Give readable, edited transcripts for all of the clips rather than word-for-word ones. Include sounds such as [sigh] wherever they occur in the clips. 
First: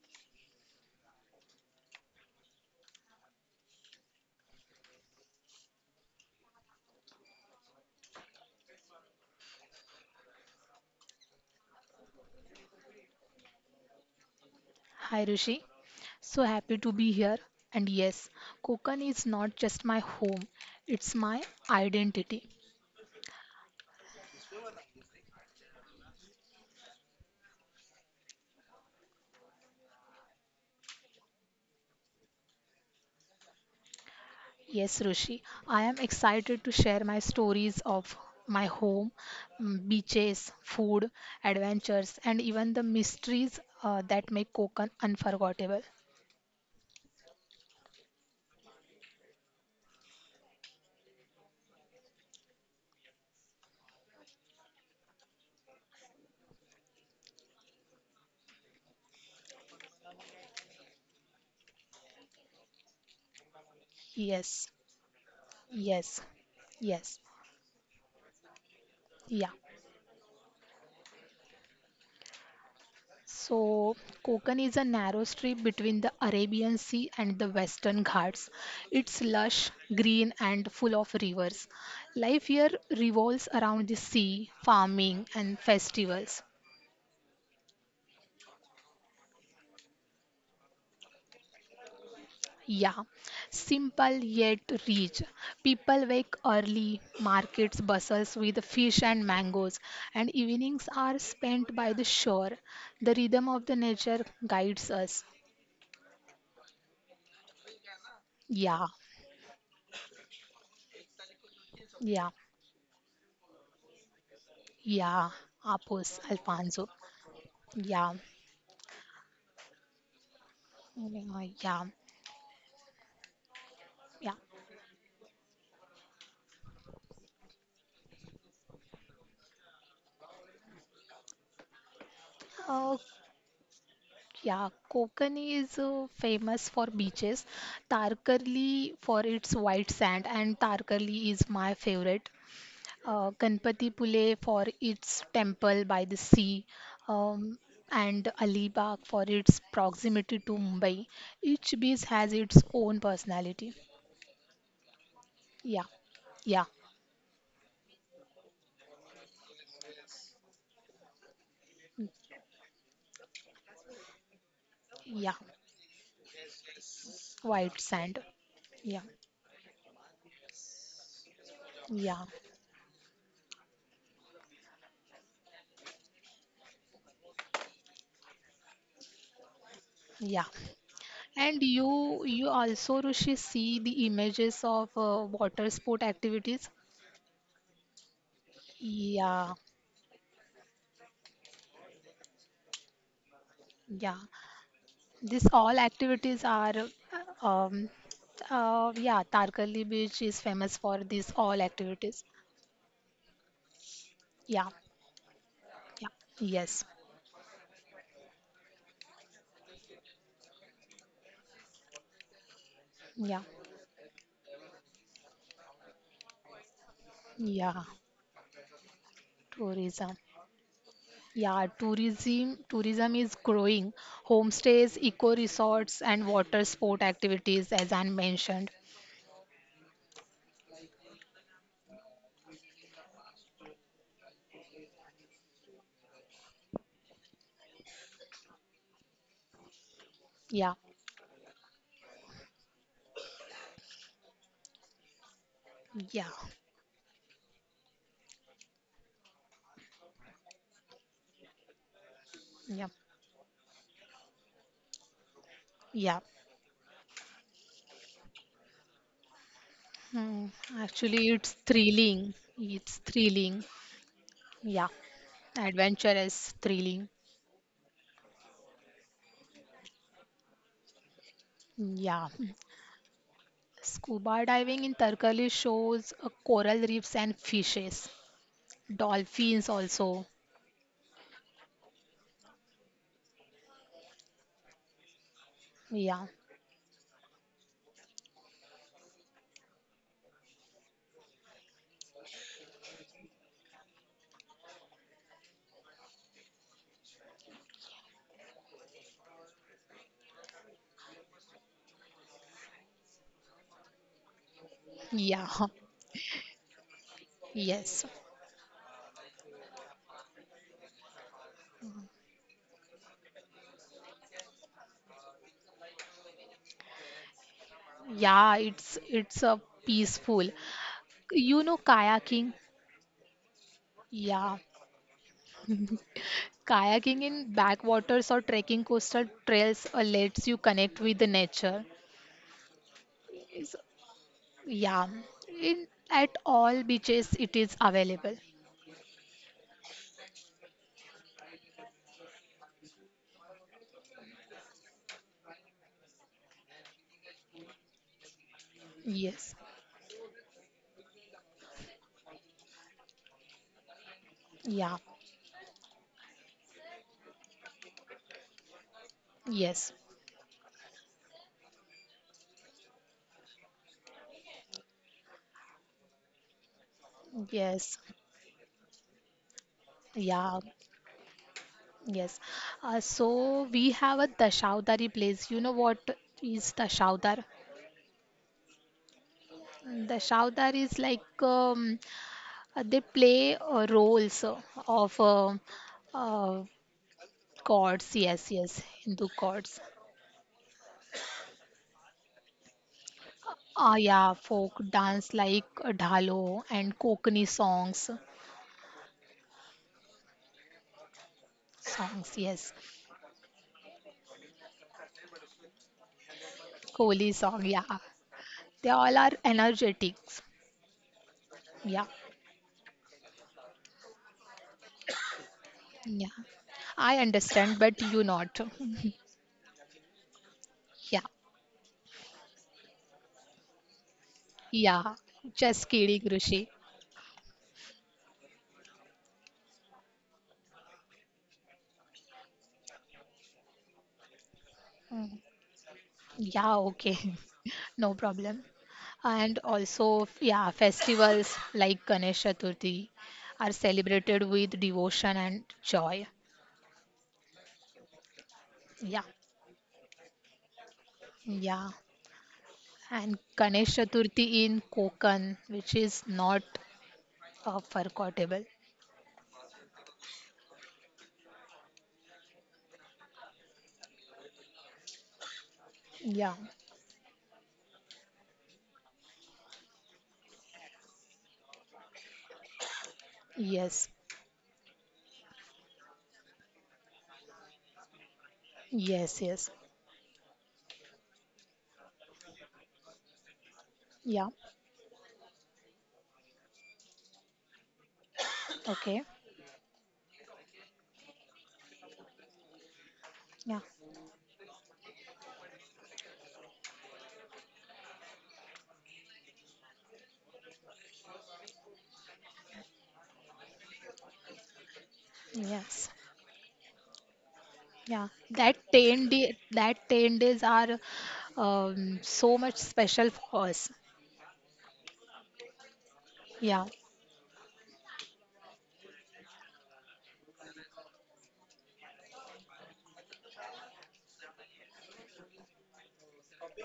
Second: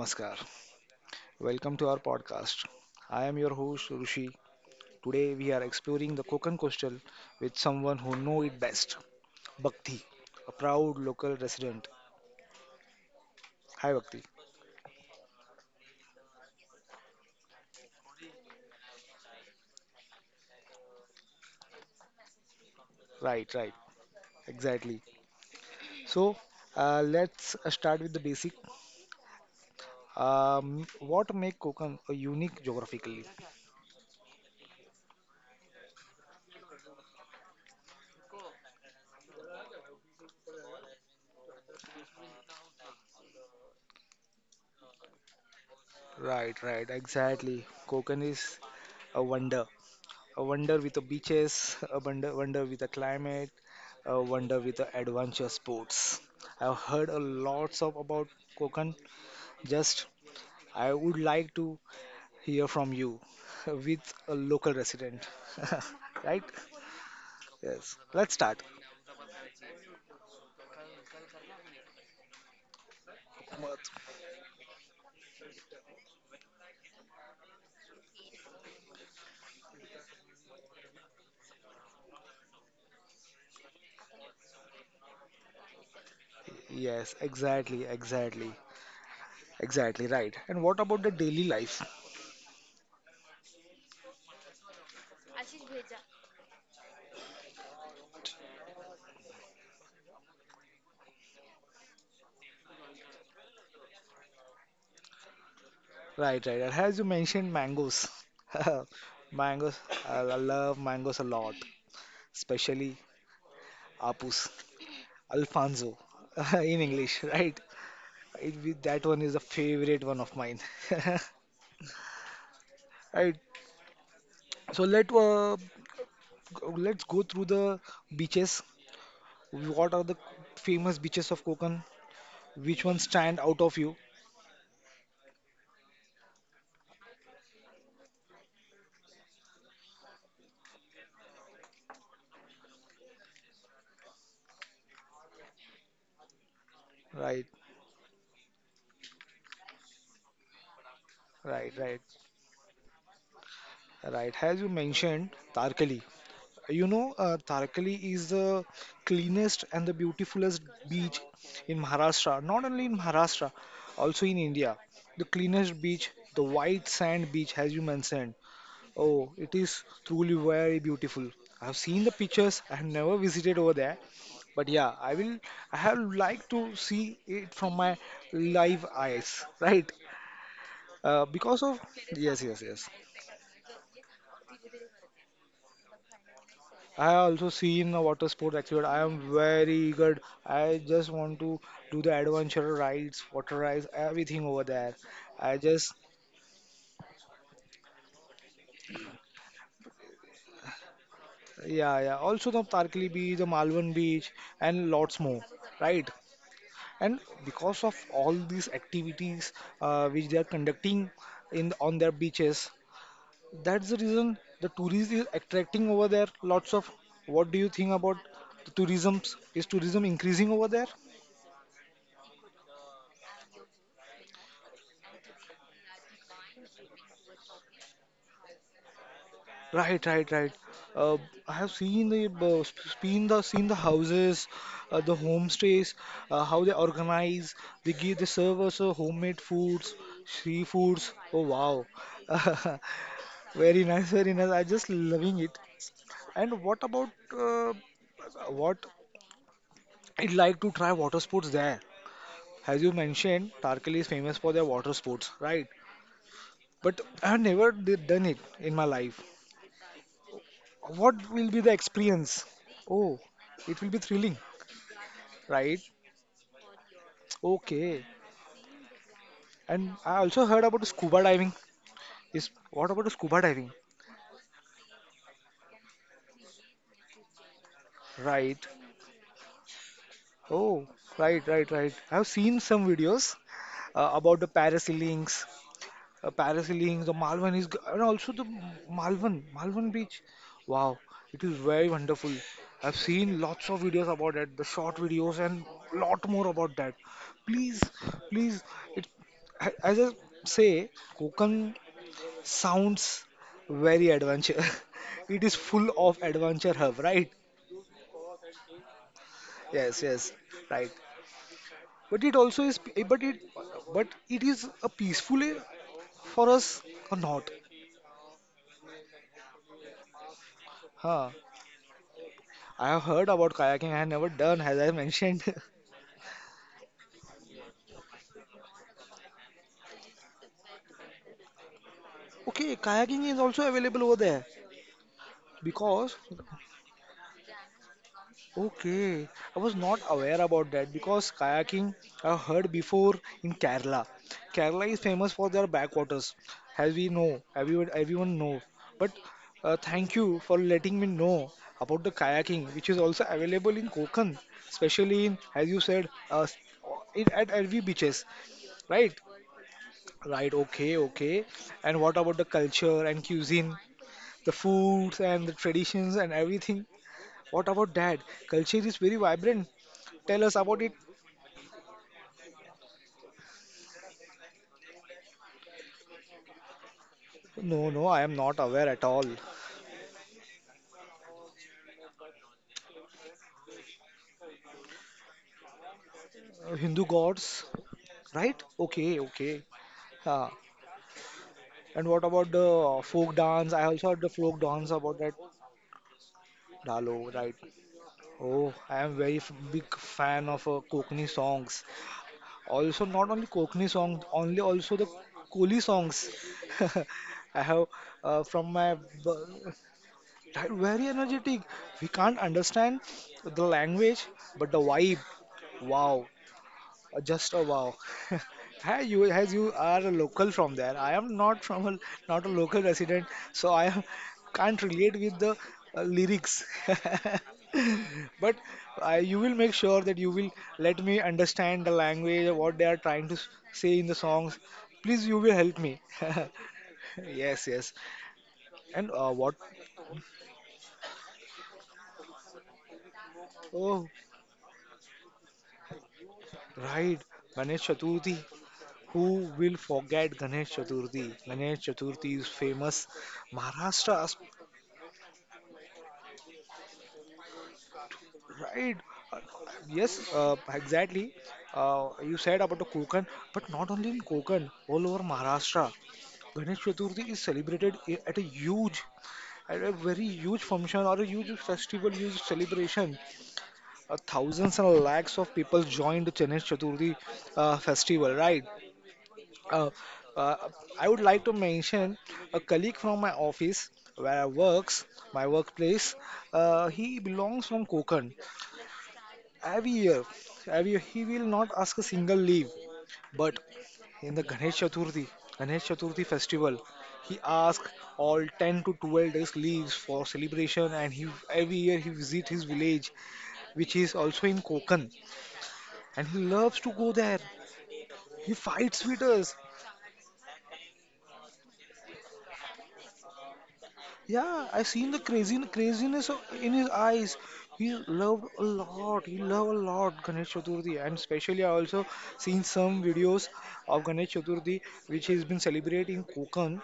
namaskar. Welcome to our podcast. I am your host Rushi. Today we are exploring the Konkan coastal with someone who know it best, Bhakti, a proud local resident. Hi Bhakti. Hi Rishi, so happy to be here. And yes, Konkan is not just my home, it's my identity. Right, right. Exactly. So let's start with the basic. What make Konkan a unique geographically? Yes, Rishi, I am excited to share my stories of my home, mm, beaches, food, adventures, and even the mysteries that make Konkan unforgettable. Right, right. Exactly. Konkan is a wonder. A wonder with the beaches, a wonder with the climate, a wonder with the adventure sports. I've heard a lots of about Konkan. Just I would like to hear from you [laughs] with a Yes, local resident. [laughs] yes, Right? yes, Yes. Let's start. yeah. So, Konkan is a narrow strip between the Arabian Sea and the Western Ghats. It's lush, green, and full of rivers. Life here revolves around the sea, farming, and festivals. Yes, exactly, right. And what about the daily life? Yeah, simple yet rich. People wake early, markets bustles with fish and mangoes, and evenings are spent by the shore. The rhythm of the nature guides us. Right, right. And as you mentioned, mangoes. [laughs] Yeah, Mangoes, I love mangoes a lot, yeah. especially apus. Yeah, Alfonso Apos, [laughs] in Alfonso. English, right? Yeah, That one is a favorite one of mine. [laughs] uh, yeah, Right. yeah. So let's go through the beaches. What are the famous beaches of Konkan? Which Uh, ones stand out of you? yeah, Konkani is famous for beaches, Tarkarli for its white sand, and Tarkarli is my favorite. Ganpatipule for its temple by the sea, Right, um, and Alibag for its proximity to Mumbai. right, Each right, beach has its own personality. right. As you mentioned, Yeah, Tarkali. yeah, You know, Tarakali is the cleanest and the beautifulest beach in Maharashtra. Not only in Maharashtra, also in India. The yeah. cleanest beach, the white sand beach, as White you sand. mentioned. Yeah. Oh, it is truly very beautiful. I have seen the Yeah, pictures. I have never visited over there, but yeah, I will. I have like to see it from my live eyes, right? yeah. And Because of you Yes, you yes, yes. also Rishi see the images of water sport activities. I also seen a water sport actually. I am Yeah, very eager. I just want to do the adventure rides, water rides, yeah. everything over there. This I all just, activities are yeah, Tarkali Beach is famous for these all yeah, yeah. activities. Also the Tarkali beach, the Malvan beach, Yeah, and lots more, right? yeah. Yes. And because of all these activities which they are conducting in on their beaches, Yeah. that's the reason the tourism is attracting over there. Lots of. What do you Yeah. think about the tourism? Is tourism Tourism. increasing over there? Yeah, tourism is growing. Homestays, eco resorts and water sport activities as I mentioned. Right, right, right. Uh, I have seen the houses, the homestays, how they organize. They serve us homemade foods, Yeah. seafoods. Oh wow, [laughs] very nice, very nice. I just loving it. Yeah, And what about uh, what I'd like to try water sports there? As yeah, you mentioned, Tarkali is famous for their water sports, right? yeah. But I have never done it in my life. Hmm. Actually, What it's will be the thrilling. experience? It's Oh, thrilling. it will be thrilling, Yeah, right? adventure is thrilling. Okay. And I also heard about scuba diving. Yeah. Is what about scuba diving? Scuba diving in Tarkali shows coral reefs and fishes, Right. dolphins also. Oh, right, right, right. I've seen some videos about the parasailing Yeah, parasailing, the Malvan is, g- and also the Malvan, Malvan beach. Wow, it is very wonderful. I've seen lots of videos about it, the short videos and lot more about that. Please, please, it, as I say, Konkan sounds very adventure. [laughs] It yeah, is full of adventure hub, right? [laughs] yes. Yes, yes, right. But it also is, but it, but it is a peaceful eh, for us or not? Yeah, it's a peaceful. Huh? You know kayaking? I have heard about kayaking. I have never Yeah. done, as I mentioned, [laughs] Kayaking in backwaters or trekking coastal trails lets you connect with the nature. Okay, kayaking is also Is available over there. yeah, in Because at all beaches it is available. Okay, I was not aware about that. Because kayaking, I heard before in Kerala. Kerala is famous for their backwaters, as we know, everyone know. But Yes, thank you for letting me know about the kayaking, which is also available in Konkan, yeah, especially in, as you said, in, at every beaches, right? yes, Right, okay, okay. And what about the culture and cuisine, the foods and the traditions and everything? What about yes, that? Culture is very vibrant. Tell us yeah, about it. yes. So we have a Dashavdari place. You know what is Dashavdar? No, no, I am not aware at all. Dashavdar is like they play roles of uh, Hindu gods, gods. Yes, right? yes, Okay, Hindu okay. gods. Huh. And what about the folk dance? I Ah, also heard the yeah, folk folk dance about dance that. like dhalo and Dalo, Kokani right? songs. Oh, I am very big fan of Kokni songs. Songs, yes. Also, not only Kokni songs, only also the Koli songs. Kohli [laughs] I song, have yeah. uh, from They my all are b- energetic. very energetic. Yeah, We can't understand the language, but the vibe. yeah. Wow, I just a understand, wow. but you not. [laughs] Hi, you as you are a local from there. I Yeah, am not from a not a local resident, so can't yeah. relate with the Just kidding, lyrics. Rishi. [laughs] But you will make sure that you will let me understand the language what they are trying to say in the songs. Please, you will help me. [laughs] Yeah, okay. Yes, yes. [laughs] No problem. And what? And also, yeah, festivals like Ganesh Chaturthi are Oh, celebrated with devotion and joy. right. Ganesh Chaturthi. Yeah, Who will forget Ganesh Chaturthi? Ganesh yeah. Chaturthi is famous. And Ganesh Maharashtra Chaturthi in Konkan, which is not forgettable. Right. Uh, yes, exactly. You said about the Konkan, but not only in Konkan, all over Maharashtra, Yeah. Ganesh Chaturthi is celebrated at a huge, at a very huge function or a huge festival, huge celebration. Yes, Thousands and lakhs of people joined the Ganesh Chaturthi festival, right? yes, yes. Uh, uh, I would like to mention a colleague from my office where I Yeah. works, my workplace. He belongs from Konkan. Okay. Every year, every year he will not ask a single leave. But Yeah. in the Ganesh Chaturthi festival, he asks all 10 to 12 days leaves for celebration and he every year he visit his village which is also in Konkan Yes. and he loves to go there. Yeah. He That fights with 10 us. day, that 10 days are so much special for us. Yeah, I seen the crazy craziness in Yeah. his eyes. He loved a lot. He loved a lot Ganesh Chaturthi, and especially I also seen some videos of Ganesh Chaturthi, which he's been celebrating Konkan.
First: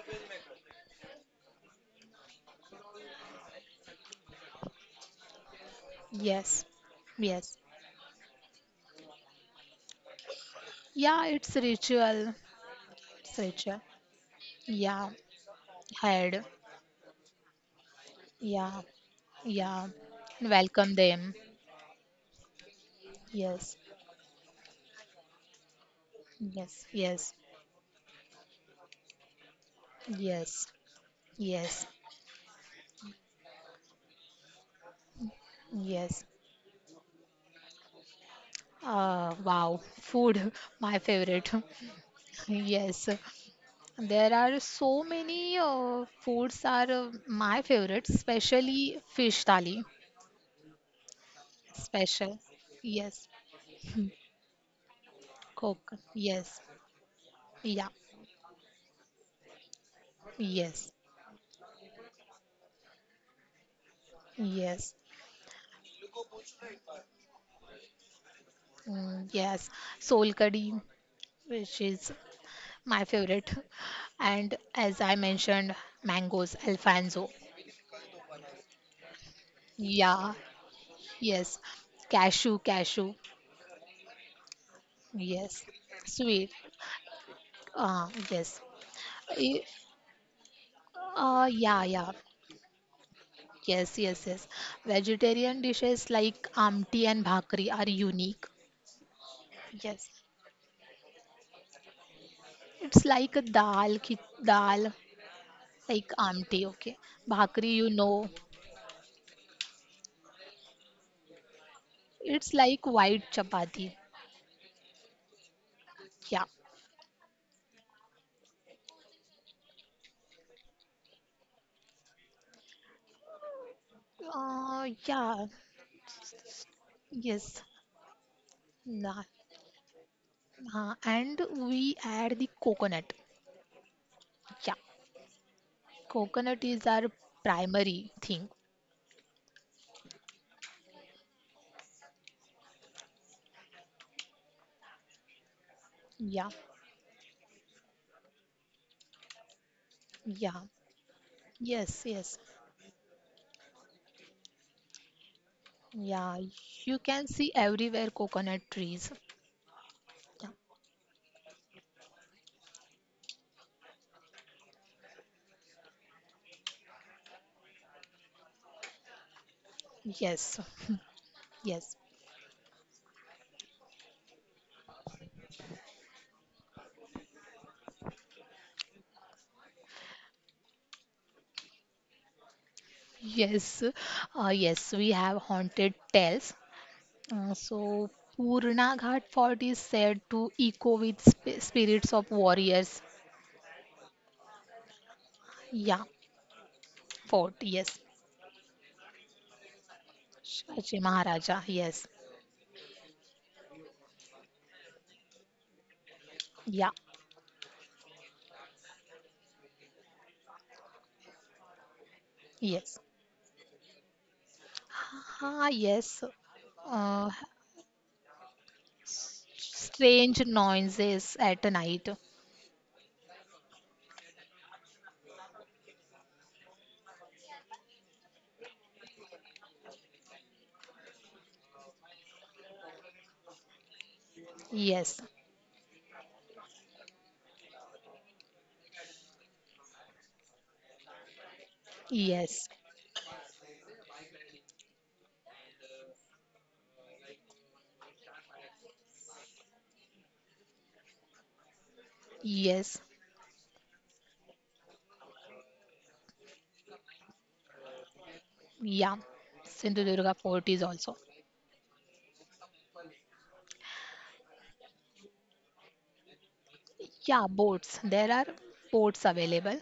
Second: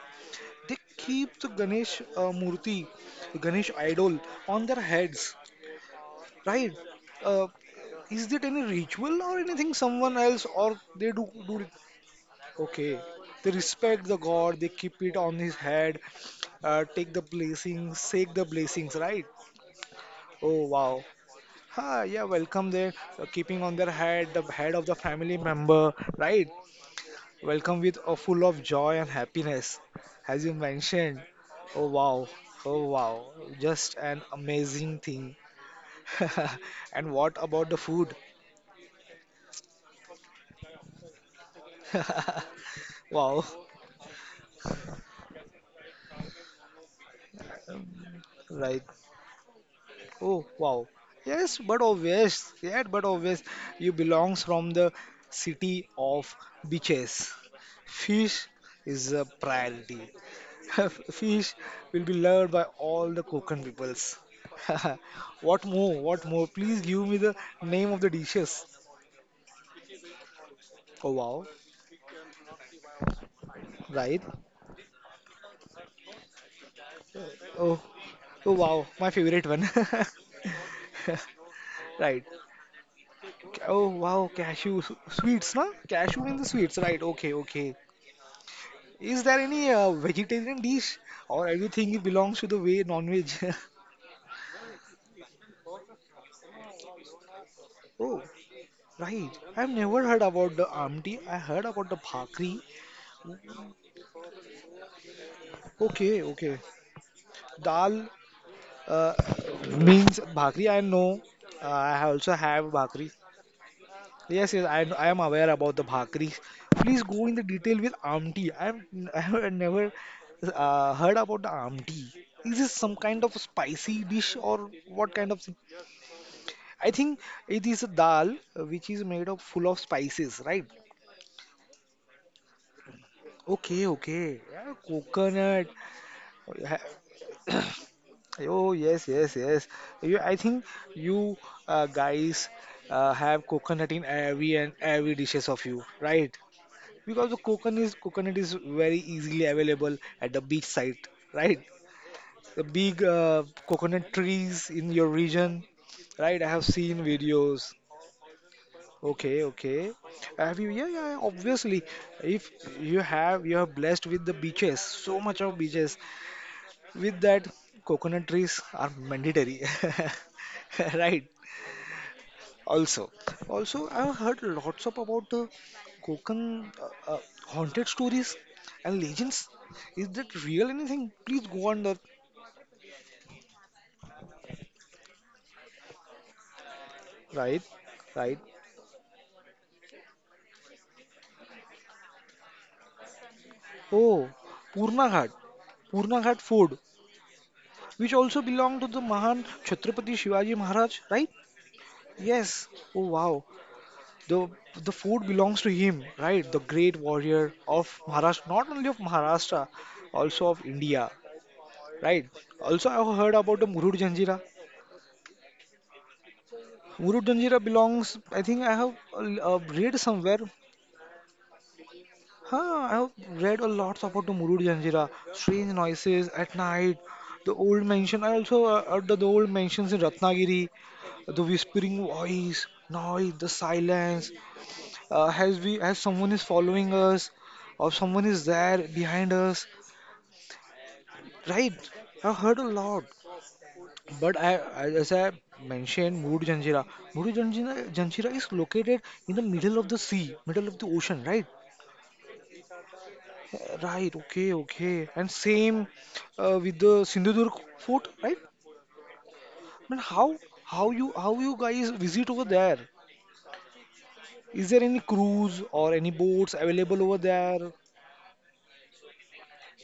They keep the Ganesh Murti, the Ganesh idol, on their heads, Yes. right? Uh, Yes. is it any ritual or anything? Someone else, or they Yeah, do it's do it ritual. okay. It's They ritual. respect the god, they keep Yeah. it on his head, Head. Take the blessings, shake the Yeah. blessings, right? Yeah. Oh, Welcome wow. them. Ah, yeah, welcome there, keeping on Yes. their head, the head of the family member, right? Yes. Yes. Welcome with a full of joy and happiness, as you Yes. mentioned. Oh, Yes. wow. Oh, wow. Just an amazing thing. Yes. [laughs] And what about the food? Wow. Food, [laughs] my favorite. [laughs] Yes, Wow, there are so many foods are my favorites, [laughs] right. especially fish thali. Oh, wow. Yes, but obvious. Special. Yeah, but Yes. obvious. You belongs from the city Coke. of Yes. beaches. Yeah. Fish is a priority. [laughs] Yes. Fish will be loved by all the Konkan peoples. Yes. [laughs] What more? What more? Please give me the name of the dishes. Mm, yes. Sol kadhi, Oh, wow. which is my favorite. Right. And as I mentioned, mangoes, Alfonso. Oh, oh, wow. My favorite one. Yeah. [laughs] Yes. Right. Cashew, cashew. Oh, wow. Cashew sweets, Yes. na? Cashew and the Sweet. sweets. Right. Okay, okay. Yes. Is there Eh, any vegetarian dish or yeah, everything it yeah. belongs to the way non-veg? [laughs] Yes, yes, yes. Vegetarian dishes like amti and bhakri are Oh, unique. right. I've never Yes, heard about the amti. I heard about the bhakri. it's like a dal like Okay, okay. amti. Okay, bhakri, you Dal know, uh, means bhakri. I know. I also it's have like bhakri. white chapati. Yes, yes. I am aware about the bhakri. Yeah, Please go in the detail with amti. I'm [laughs] I have never heard about the amti. Is this some kind of spicy dish or what kind of yeah, I think yes. it is a dal which is Nah, made of full of spices, right? nah. And we add the coconut. Okay, okay. Yeah, Yeah, coconut. Oh coconut yeah. is our primary thing. Oh, yes, yes, yes. I think you guys have coconut in every and every dishes of you, right? Yeah, Because the coconut is very easily available at the yeah, beach site, right? yes, yes. The big coconut trees in your region, Yeah, right? I have you seen can see videos. everywhere coconut trees. Okay, okay. Yeah. Have you? Yeah, obviously, if you have, you are blessed with the beaches. So much of beaches. With that, coconut trees are mandatory, Yes, [laughs] [laughs] right? yes, Also, also, I've heard lots of about coconut uh, uh, haunted stories and legends. Is that real anything? Please go on that. yes, yes, we have haunted tales. Uh, Right, so, right. Purna Ghat Fort is said to echo with sp spirits of warriors. Oh, Purna Ghat, Yeah, Purna Ghat Fort, fort, yes. which also belonged to the Mahan Chhatrapati Shivaji Maharaj, Shivaji right? Maharaja, yes. Yes. Oh wow. The the food belongs to him, right? The Yeah, great warrior of Maharashtra, not only of Maharashtra, also of India, right? Also, yes. I have heard about the Murud Janjira. Ah, yes. Murud Uh, Janjira belongs. I think I have read somewhere. strange noises at night. Huh, I have read a lot about the Murud Janjira. Strange noises at night. The old mansion. I also heard the old mansions in Ratnagiri, the whispering voice, noise, the silence, Yes, as we has someone is following us or someone is there behind us, right? I heard a yes, lot, but I as I mentioned Muru Janjira, Janjira is located in the middle of the sea, middle of the ocean, right? yes. Right, okay, okay. And same with the Sindhudurg fort, right? Yeah, But Sindhudurga Fort is also. how you guys visit over there, is there any cruise or any boats available over Yeah, there? boats. There are boats available.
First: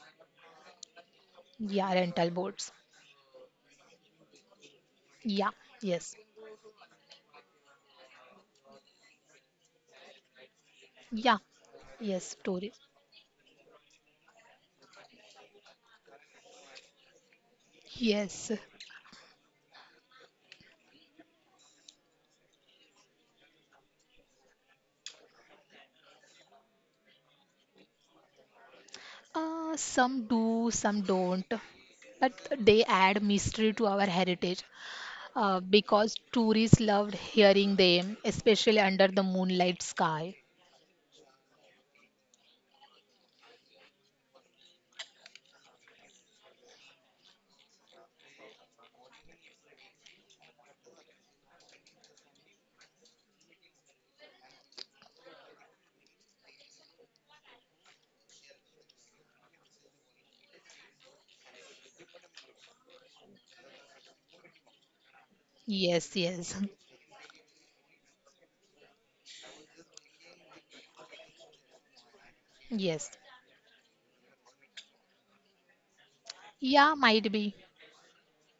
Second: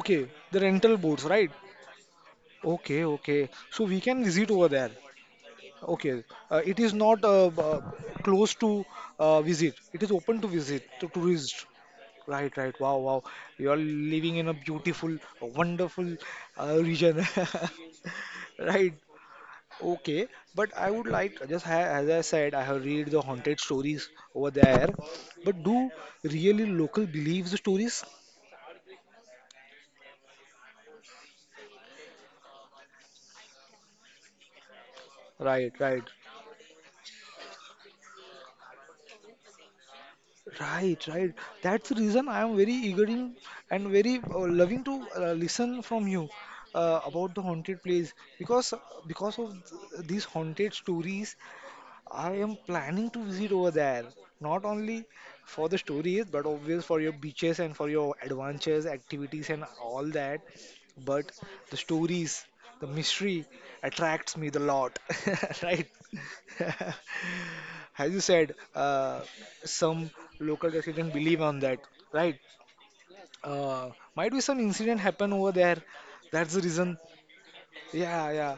Okay, the rental boats, right? Yeah, rental boats. Okay, okay. So we can visit over there. Yeah, yes. Okay. It is not close to visit. It is open to visit to Yeah, tourists. yes, Right, right. tourist. Wow, wow. You are living in a beautiful, wonderful region. [laughs] Yes. Right. Okay. But I would like, just ha as I said, I have read the haunted stories over there. But do really local believe the stories? Some do, some don't. But they add mystery to our heritage Right, right. because tourists loved hearing them, especially under the moonlight sky. Right, right. That's the reason I am very eager in, and very loving to listen from you about the haunted place because uh, because of these haunted stories, I am planning to visit over there. Not only for the stories, but obvious for your beaches and for your adventures, activities, and all that. But the stories, the mystery attracts me the lot, [laughs] right? Yes, yes, [laughs] As you said, some local residents believe on that, right? [laughs] yes. Uh, might be some incident happen over there. That's the Yeah, reason. might be. Yeah, yeah.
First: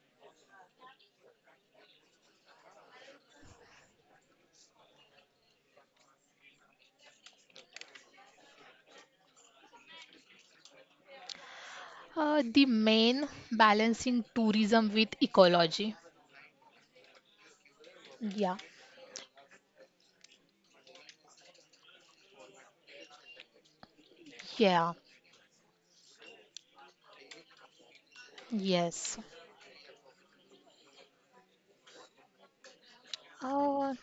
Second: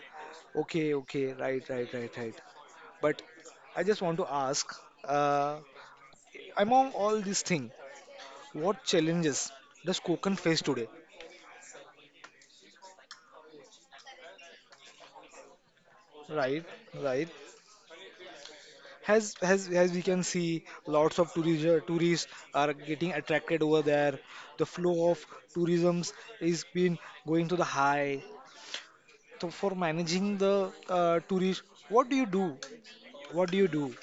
Okay, okay. Right, right, right, right. But I just want to ask, uh, among all these things, what challenges does Konkan face today? The main balancing tourism with ecology. Right, right. Yeah, Has As we can see, lots of tourists are getting attracted over there. The yeah. flow of tourism is been going to the high. Yes. So for managing the tourist, what do you do? What do you Uh, do?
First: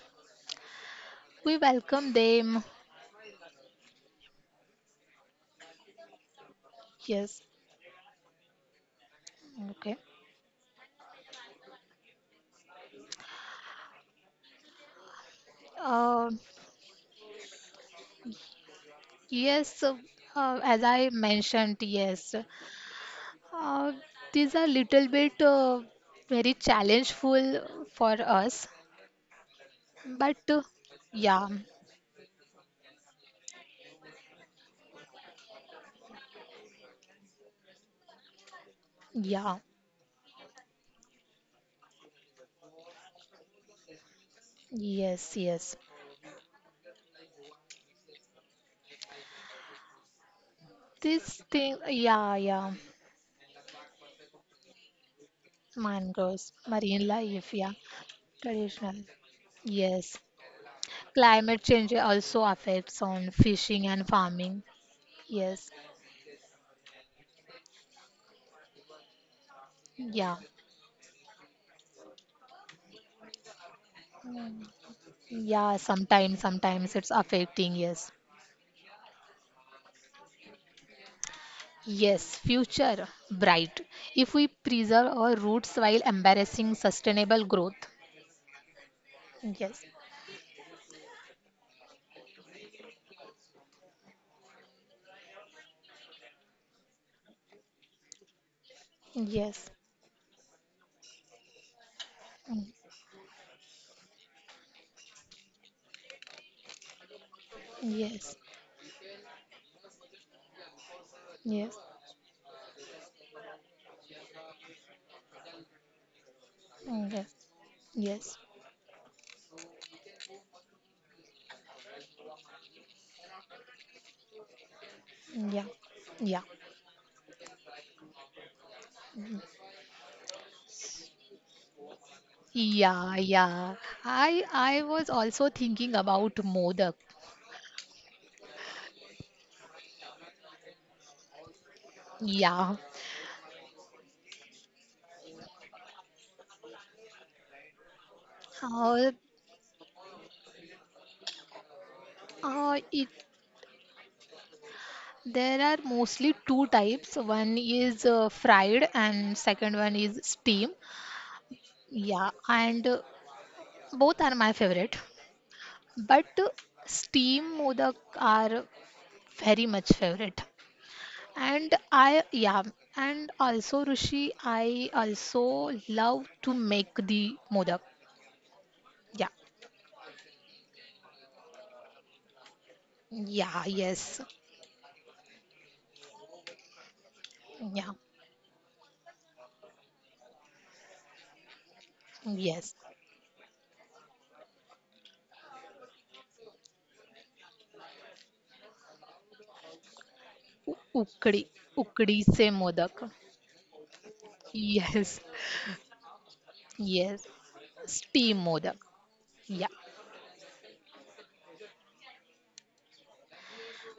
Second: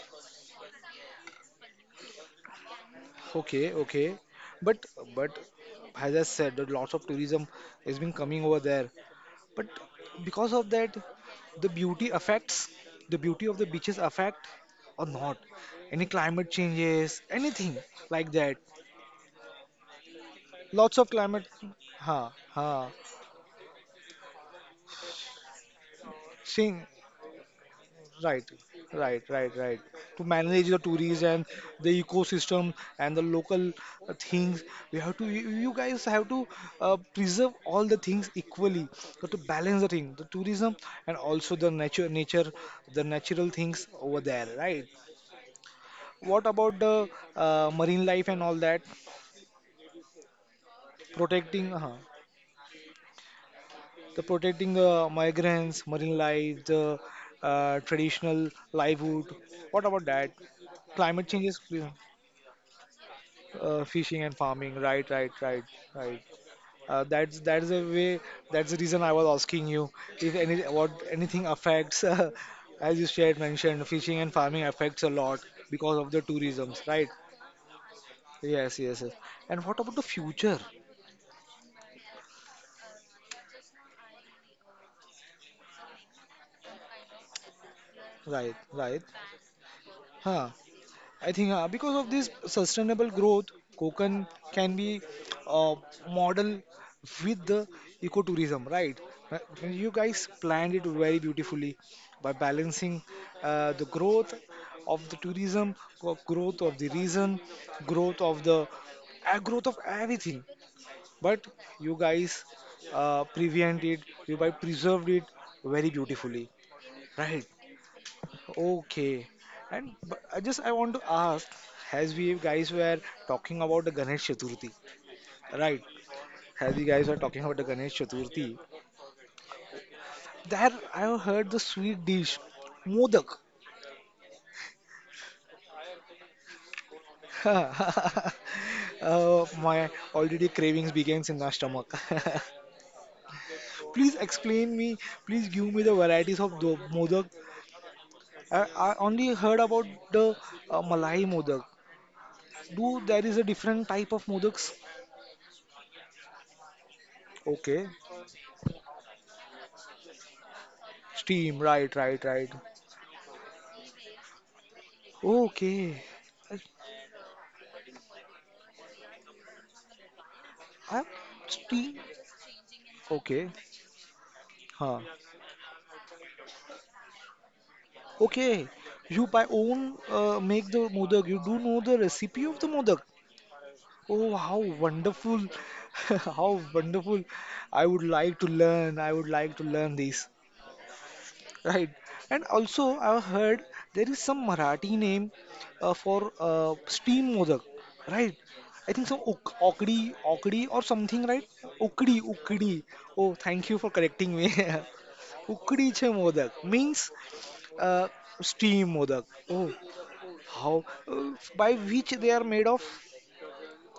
we welcome them. Okay, okay. But but as I said, that lots of Yes. tourism has been coming over there. But Okay. because of that, the beauty affects the beauty of the beaches affect or not? Any Uh, climate changes, anything like that? yes. As Lots of I climate. mentioned, Ha yes. ha. Uh, these are little bit very challengeful for Right, us, right, right, right. To but manage the tourism yeah, and the ecosystem and the local things, we have to. You guys have to preserve all the things equally. You have to yeah, balance the thing, the tourism and also the nature, the natural things over there, right? yes, yes. What about the marine life and all that? This Protecting, thing, yeah, yeah. the protecting the migrants, marine Mangroves, life, the marine life, yeah. Traditional Traditional. livelihood. What about Yes, that? Climate changes. climate change also affects on fishing and Fishing and farming. farming. Right, right, right, Yes, right. That's the way. That's the reason I was asking you if yeah, any what anything affects. [laughs] As you shared mentioned, fishing and farming affects a lot yeah, because of the sometimes, tourisms, sometimes right? it's affecting, yes. Yes, yes, yes. And what about the future? Yes, future bright. If we preserve our roots while embarrassing sustainable growth. Right, right. Yes, Huh. I think because of this sustainable growth, Konkan can be a model with the ecotourism, right? Uh, yes, you guys planned it very beautifully by mm, balancing the growth of the tourism, growth of the region, growth yes, of the growth of everything. But yes, you guys prevented, you guys preserved it very beautifully, mm, yes, right? yes, Okay. And but I just I want to ask, as we guys were talking about the Ganesh Chaturthi, yeah, right? yeah. As we guys were talking about the Ganesh Chaturthi, there I have heard the sweet dish, Yeah, modak. yeah. I was also thinking about Modak. [laughs] uh, my already cravings begins in my stomach. [laughs] Yeah. please explain me. Please give me the varieties of the modak. I Uh, only heard about the Malai modak. Do it there is a different type of modaks? There are mostly two types. One Okay. is fried and second one is steam. Steam, right, right, Yeah, right. and both are my favorite. Okay. But I, steam modak are very much favorite. I And steam. I yeah, and Okay. also Rishi, I Huh. also love to make the modak. Okay. You Yeah. by own make the modak. You do know the recipe of the modak. Yeah, yes. Oh, how wonderful. [laughs] How wonderful. I Yeah. would like to learn. I would like to learn this. Right. And Yes. also, I've heard there is some Marathi name for steam modak, right? I think some okdi, okdi or something, Ukdi, right? Ukdi, ukdi se ukdi. modak. Oh, thank you for correcting me. Yes. [laughs] Ukdi che modak means Yes. uh, Steam modak. steam modak. Yeah. Oh, how? By which they are made of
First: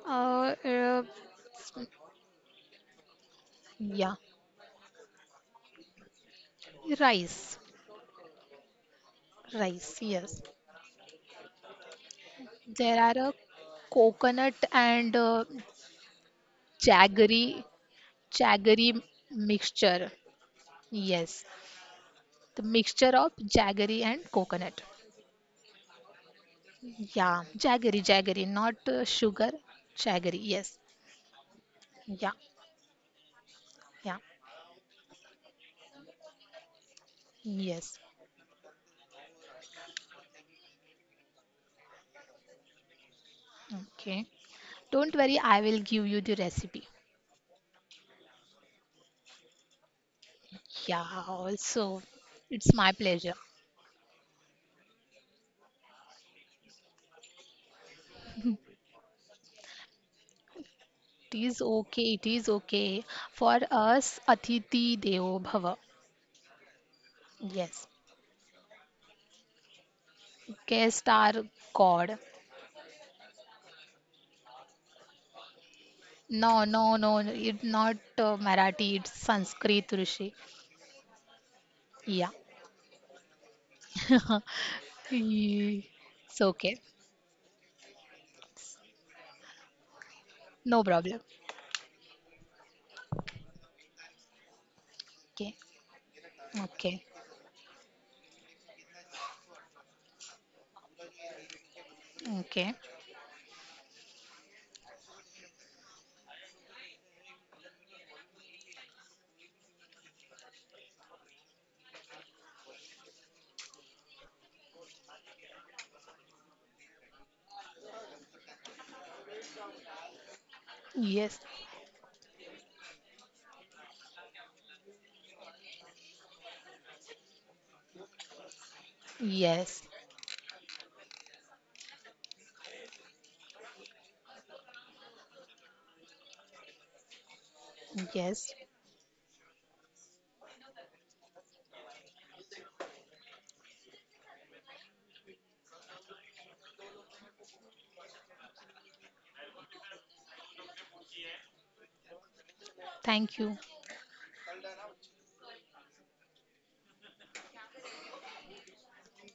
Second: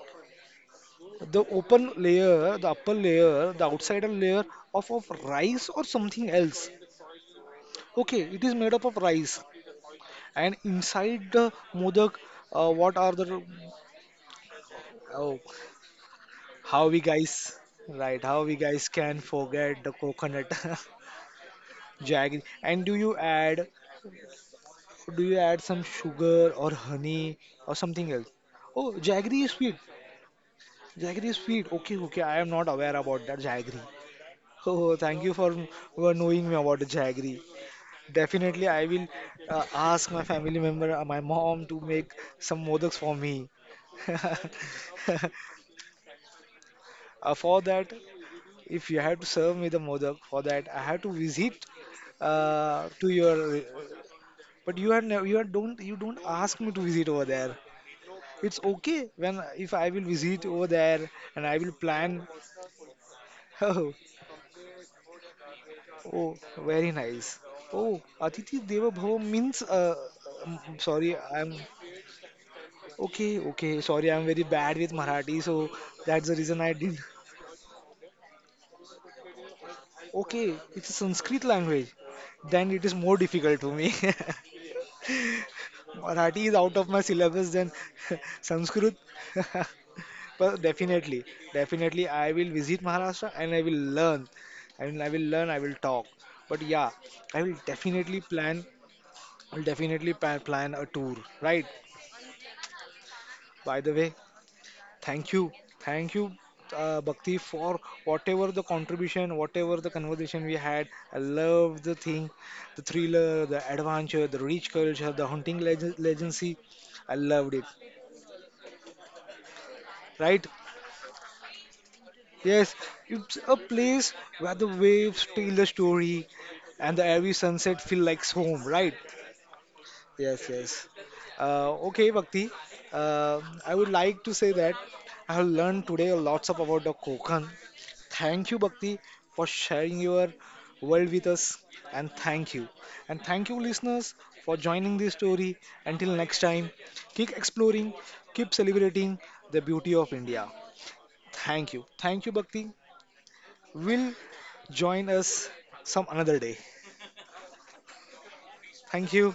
Uh, uh, the open layer, the upper layer, the outsider yeah. layer of rice or something else. Rice. Okay, it is made up of rice. Rice, yes. And inside the Modak, what There are are a the coconut and oh, how we jaggery guys right? How we guys jaggery can forget the mixture. coconut Yes. [laughs] jaggery? The And mixture of jaggery and coconut. do you add some sugar or honey Yeah. or Jaggery, something else? jaggery, not Oh, jaggery sugar. is sweet. Jaggery, yes. Jaggery is sweet. Okay, okay. Yeah. I am not aware about that jaggery. Yeah. [laughs] Oh, thank you for knowing me about the jaggery. Yes. Definitely, I will ask my family member, my mom, to make some modaks for me. Okay. Don't worry, [laughs] I will give you the recipe. For that, if you have to serve me the modak, for that I have to Yeah, visit also. It's my to pleasure. your. But you are don't you don't ask me to visit over there. It's okay when if I will visit over there It and I is will okay, plan. it is okay. For [laughs] us, Atiti Devo Bhava. Oh, oh, very nice. Yes, Oh, Atiti Deva Bhava means. Guest Sorry, are I'm God. okay. Okay, sorry, I'm very bad with Marathi, so that's the reason No, I no, didn't. no, it's not Marathi, it's Sanskrit, Rishi. Okay, it's a Sanskrit language. Yeah. Then it is more difficult to me. [laughs] [laughs] Ye- It's Marathi is out okay. of my syllabus then [laughs] Sanskrit. [laughs] But No problem. definitely, definitely I will visit Maharashtra and I will learn. I And I will learn, Okay, I will talk. But yeah, okay, I will definitely plan, will definitely plan a tour, right? okay. By the way, thank you. Thank you, Bhakti, for whatever the contribution, whatever the conversation we had. I love the thing, the thriller, the adventure, the rich culture, the hunting legacy. I loved it, right? Yes, Yes, it's a place where the waves tell the story and the every sunset feel like home, right? yes, Yes, yes. Okay, Bhakti. Uh, I would like to say that I have learned today lots of about the Konkan. yes. Thank you, Bhakti, for sharing your world with us, and thank you. And thank you, listeners, for joining this story. Until next time, keep exploring, keep celebrating the beauty of India. Thank you. Thank you, Bhakti. Thank you. We'll join us some another day. Thank you.